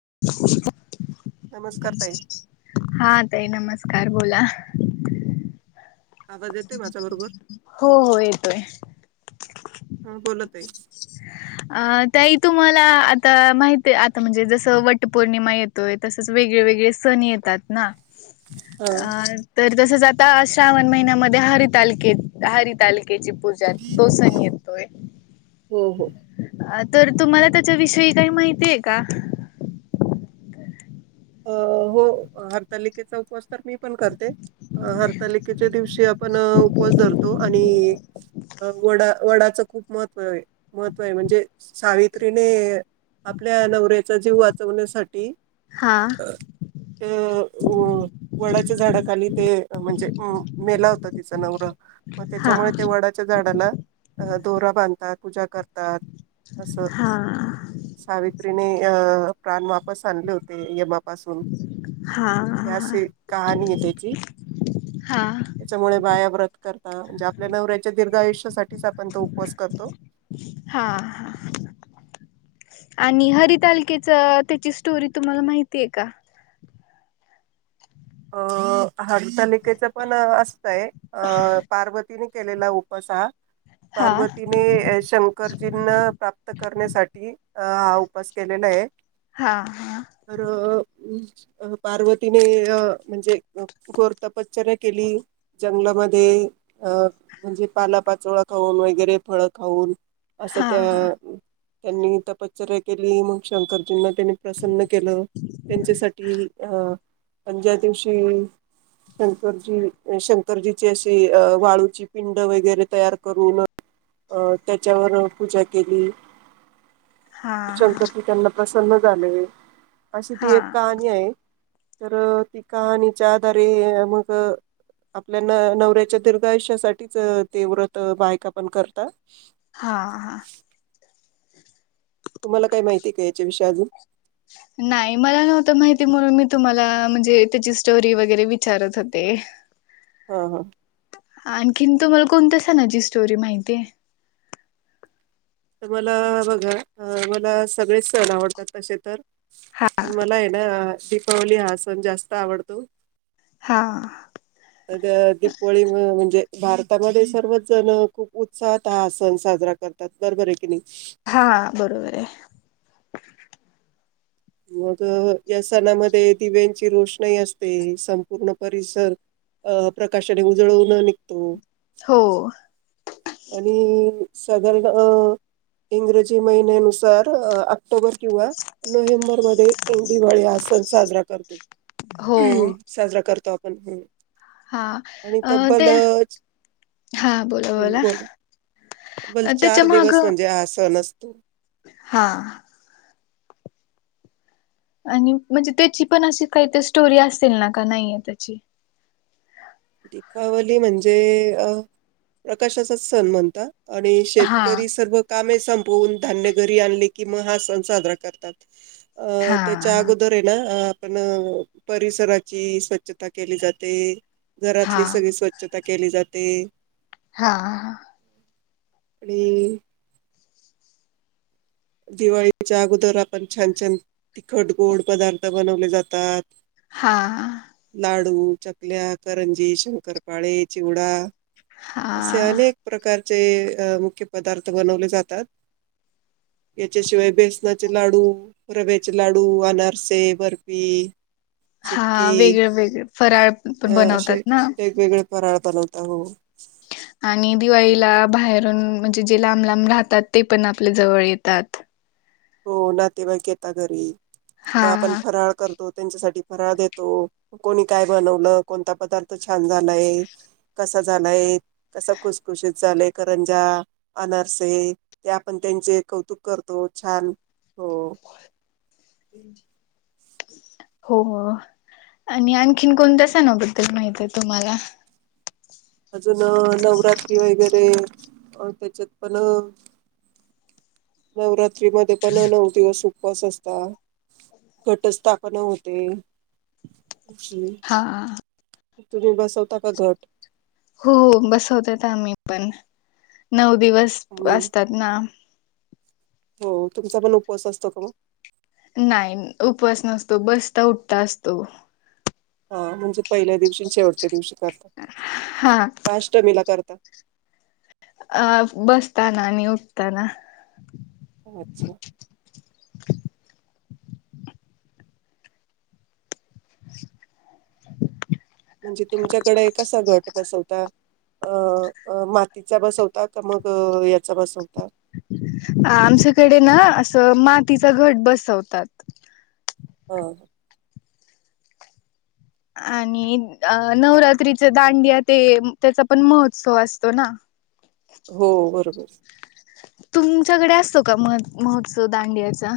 [unintelligible] नमस्कार ताई. हा ताई नमस्कार बोला. आवाज येतोय माझ्या बरोबर हो हो येतोय. हा बोला ताई. अ ताई तुम्हाला आता माहित आता म्हणजे जसं वट पौर्णिमा येतोय, तसच वेगळे वेगळे सण येतात. हा [unintelligible] तर तसच आता श्रावण महिन्यामध्ये हरितालिकेत हरितालिक ची पूजा तो सण येतोय हो हो. तर तुम्हाला त्याच्याविषयी काही माहिती आहे का. अ हो हरतालिकेचा उपवास तर मी पण करते. हरतालिकेच्या दिवशी आपण उपवास धरतो आणि वडा वडाचं खूप महत्त्व महत्त्व आहे म्हणजे सावित्रीने आपल्या नवऱ्याचा जीव वाचवण्यासाठी हा अ अ वडाच्या झाडाखाली ते म्हणजे अ मेला होतात. तिचा नवरा मग त्याच्यामुळे ते वडाच्या झाडाला दोरा बांधतात. पूजा करतात. असं हा सावित्री प्राण वापस आणले होते. ते यमा पासून हा हा. अशी कहाणी आहे त्याची हा त्याच्यामुळे बाया व्रत करता म्हणजे आपल्या नवऱ्याच्या दीर्घ आयुष साठी आपण तो उपवास करतो. हा हा आणि हरतालीकेच त्याची स्टोरी तुम्हाला माहितीय का. ह हारतालिकेच पण असतंय अ पार्वतीनी केलेला उपास हा. हा पार्वतीने शंकरजींना प्राप्त करण्यासाठी? अ हा उपास केलेला आहे. हा हा खर म् अ पार्वतीने अ म्हणजे घोर तपच्चर्या केली जंगलामध्ये अ म्हणजे पाला पाचोळा खाऊन वगैरे फळ खाऊन असं हा हा. त्या त्यांनी तपश्चर्या केली मग शंकरजींना त्यांनी प्रसन्न केलं त्यांच्यासाठी अ अंजन दिवशी शंकरजी शंकरजीची अशी अ वाळूची पिंड वगैरे तयार करून अं त्याच्यावर पूजा केली. हा शंकरजी त्यांना प्रसन्न झाले. अशी हा हा ती एक कहाणी आहे. तर त कहाणीच्या आधारे मग आपल्या न नवऱ्याच्या दीर्घा आयुष्यासाठीठीच ते व्रत बायक आपण करत हा हा तुम्हाला काय माहिती का याच्याविषयी अजून नाही मला नव्हत माहिती म्हणून मी तुम्हाला म्हणजे त्याची स्टोरी वगैरे विचारत होते हा हा आणखीन तुम्हाला कोणत सणाझी स्टोरी माहितीय तर मला बघा मला सगळे सण आवडतात तसे तर हा पण मला आहे ना दीपावली हा सण जास्त आवडतो हा अ दीपावळी म्हणजे भारतामध्ये सर्वच जण खूप उत्साहात हा सण साजरा करतात बरोबर आहे की नाही? हा बरोबर आहे मग या सणामध्ये दिव्यांची रोषणाही असते संपूर्ण परिसर अ प्रकाशाने उजळवून निघतो हो आणि साधारण अ इंग्रजी महिन्यानुसार ऑक्टोबर किंवा नोव्हेंबर मध्ये दिवाळी हा सण साजरा करतो हो साजरा करतो आप पण हा अ ते हा बोला बोला बल त्याच्या चार माग दिवस म्हणजे आ सणच त हा आणि म्हणजे त्याची पण अशी काहीत स्टोरी असे ना का नाहीय त्याची दीपावली म्हणजे अ प्रकाशाचाच सण म्हणताात आणि हा शेतकरी सर्व कामेच संपवून धान्य घरी आणले कि म हा सण साजरा करतात अ हा त्याच्या अगोदर आहे ना पण परिसराची स्वच्छता केली जाते हा घरातली सगळी स्वच्छ केली जाते हा अडी दिवाळीच्या अगोदर आपण छान छान तिखट गोड पदार्थ बनवले जातात हा डू चकल्या करंजी शंकरपाळे चिवडा हा असे हा अनेक प्रकार मुख्य पदार्थ बनवले जातात? याच्याशिवाय बेसनाचे लाडू, रव्याचे लाडू, अनारसे, बर्फी. हा चिक्की वेगळे वेगळे फराळ अ पण बनवतात असे ना.? वेगवेगळे [unintelligible] आणि दिवाळीला बाहेरून म्हणजे जे लांब लांब राहतात ते पण आपल्या जवळ येतात. हो नातेवाईक येता घरी. हा मग आपण फराळ करतो- त्यांच्यासाठी फराळ देतो कोणी काय बनवलं कोणता पदार्थ छान झालाय कसा, झालाय कसाई, खुसखुशीत झालय, करंजा, अनारसे ते आपण त्यांचे कौतुक कर तो,. छान हो- हो आणि आणखीन कोणत्या सनाबद्दल माहित आहे तुम्हाला? अजून नवरात्री वगैरे? [unintelligible] [unintelligible] मध्ये पण नऊ दिवस. उपवास असत, घटस्थापन होते- जी हा तुम्ही बसवता का घट? हो बसवतेत आम्ही पण नऊ. - दिवस हम्म. असतात ना- हो तुमचा पण उपवास असतो का हो.? नाही उपवास नसतो बसता उठता असतो.. - हा म्हणजे पहिल्या दिवशी शेवटच्या दिवशी. - [unintelligible] हा अष्टमीला करतां. बसताना आणि उठताना. - अच्छा म्हणजे तुमच्याकडे कसा घट बसवता, अ मातीचा बसवता, का मग याचा बसवता आमच्याकडे ना असं मातीचा घट बसवतात. हो. आणि नवरात्रीचे दांडिया ते त्याचा पण महोत्सव असतो ना-? हो बरोबर. - तुमच्याकडे असतो का मगं महोत्सव दांडियाचा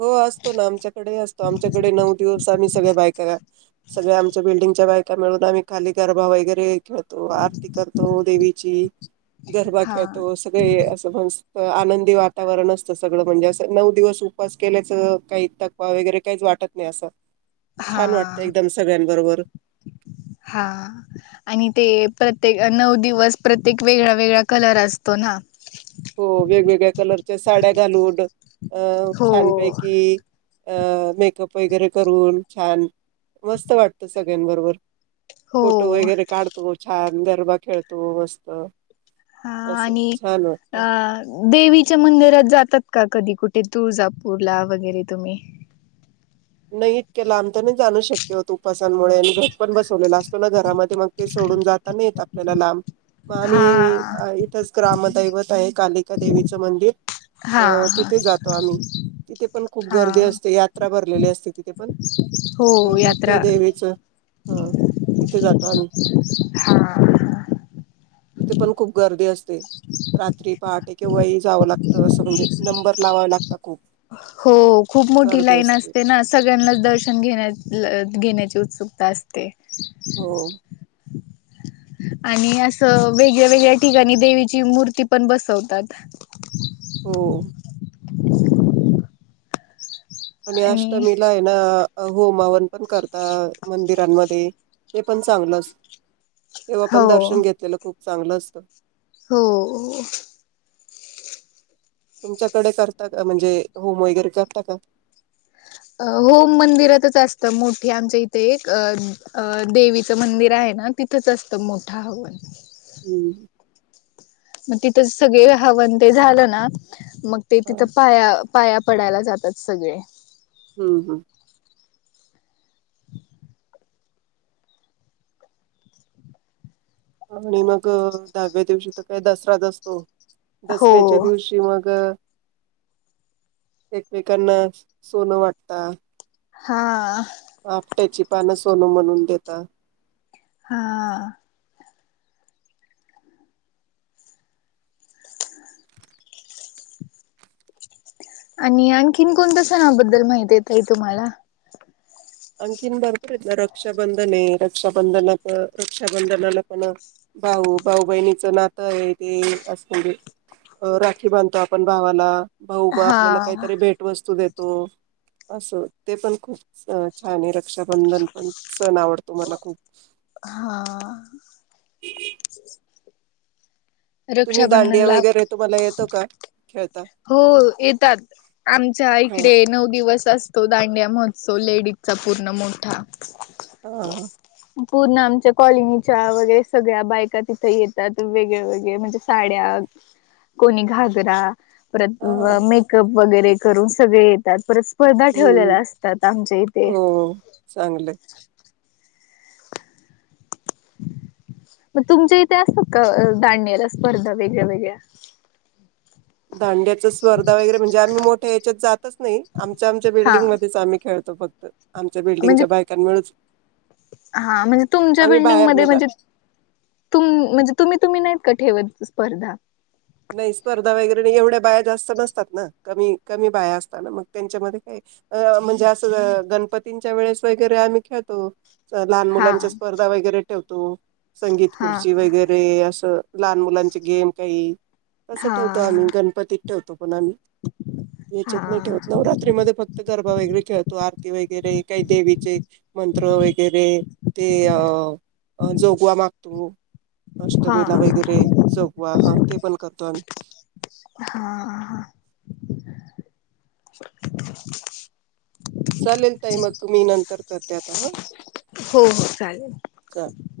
हो असतो ना आमच्याकडे असतो आमच्याकडे नऊ दिवस आम्ही- सगळ्या बायका सगळ्या आमच्या बिल्डिंगच्या बायका मिळून आम्ही खाली गरबा वैगैरे खेळतो आरती करतो देवीची--. गरबा हा खेळतो सगळे अस. आनंदी वातावरण असतं सगळं म्हणजे अस नऊ दिवस.. [unintelligible] केल्याचं काही तकवा वगैरे काहीच वाटत नाही असं हा छान वाटतं एकदम सगळ्यांबरोबर हा आणि ते प्रत्येक नऊ दिवस प्रत्येक वेगळा वेगळा कलर असतो ना हो वेगवेगळ्या कलरच्या साड्या घालूड अं हो छानपैकी अ मेकअप वगैरे करून छान मस्त वाटतस सगळ्यां बरोबर हो फोटो वगैरे काढतो छान गरबा खेळतो बसत हा असं आणि छान वा अ देवीच्या मंदिरात जातात का कधी कुठे तुळजापूरला वगैरे तुम्ही नाही इतकला आम तर जाणू शक्य होत उपसाांमुळे आणि घट पण बसवलेला असत तुला घरामध्ये मग ते सोडून जाताना येतात त्या नाम मग हा आम्ही इथंच ग्रामदैवत आहे कालिका देवीचं मंदिर हा अ हा तिथे जातो आम्ही तिथे पण खूप हा गर्दी असते यात्रा बर [inaudible] तिथे पण हो मग यात्रा ते देवीच ह तिथे जात तल हा तथे पण खूप गर्दी असते रात्री पहाटे किंवाही जावं लागत असं म्हणजे नंबर लावावे लागत खूप हो खूप मोठी लाईन असते ना सगळ्यांनाच दर्शन घेण्या घेण्याची उत्सुकता असते हो आणि असं वेगळ्या वेगळ्या ठिकाणी देवीची मूर्ती पण बसवतात हो आणि अष्टमीला आहे ना होमावन पण करता मंदिरांमध्ये ते पण चांगलंच तेव्हा हो पण दर्शन घेतलेलं खूप चांगलं असत हो तुमच्याकडे करता का म्हणजे होम वगैरे करता का होम मंदिरातच असत मोठी आमच्या इथे एक देवीचं मंदिर आहे ना तिथंच असतं मोठं हवन हम्म म तिथं सगळे हवन ते झालं ना मग ते हा. तिथं पाया पाया पडायला जातात सगळे. हम्म हम्म. आणि मग दहाव्या दिवशी तर काय दसराच असतो. हो दसऱ्याच्या दिवशी मग अ एकमेकांना सोनं वाटतात. हां. आपट्याची पानं सोन म्हणून देतात. हां. आणि आणखीन कोणत्या सणांबद्दल माहिती आहे ताई तुम्हाला? आणखीन भरपूर आहेत ना, रक्षाबंधनये रक्षाबंधना प रक्षाबंधनाला पण भाऊ भाऊ बहिणीचं नातंय, ते असत म्हंजे राखी बांधतो आपण भावाला. भाऊ बा हा आपल्याला काहीतरी भेट वस्तू देत तो अस ते पण खूप च अ छान य रक्षाबंधन पण सण आवडतो मला खूप. हां. तुम्ही दांडिया वगैरे तुम्हाला येतो का? खेळता. हो येतात आमच्या हा इकडे नऊ दिवस अस तो दांडिया महोत्सव लेडीजचा पूर्ण मोठा हा हा पूर्ण आमच्या कॉलनीच्या वगैरे सगळ्यां बायका तिथे येतात वेगळे वेगळे म्हणजे साड्या, कोणी घागरा परत हा मेकअप. वगैरे करून सगळे येतात. परत स्पर्धा हम्म ठेवलेल्या असतात आमच्या इथे. हो चांगलं मगं तुमच्या इथे असतात का? दांडियाला स्पर्धा वेगळ्या वेगळ्या. दांडियाच्या स्पर्धा वगैरे म्हणजे आम्ही मोठ्या ह्याच्यात जातच नाही आमच्या आमच्या हा बिल्डिंगमध्येच आम्ही खेळ फक्त. आमच्या म्हणजे बिल्डिंगच्या बायकां मिळूच हा म्हणजे तुमच्या आम्ही बिल्डिंग बाहेर मध्ये नाही जात म्हणजे तुम म्हणजे तुम्ही तुम्ही नाही ठेवत स्पर्धा नाही स्पर्धा वगैरे एवढ्या बाया जास्त नसतात ना, कमी कमी बाया असतातना मग, त्यांच्यामध्ये काय म्हणजे असं गणपतींच्या वेळेस वगैरे आम्ही खेळतो. लहान हा मुलांच्या स्पर्धा वगैरे ठेवतो. संगीत हा खुर्ची वगैरे असं. लहान मुलांची गेम काही. तसं हा ठेवतो आम्ही गणपती ठेवतो. हा याच्यात नाही ठेवत नवरात्रीमध्ये फक्त गरबा वगैरे, खेळतो आरती वगैरे, काही देवीचे मंत्र वगैरे. ते अ. अ जोगवा मागतो. हा अष्टमीला हा वगैरे चोगवा हा ते पण. [unintelligible] हा हा. चालेल ताई मगं मी नंतर करते आता. हो चालेल. चालेल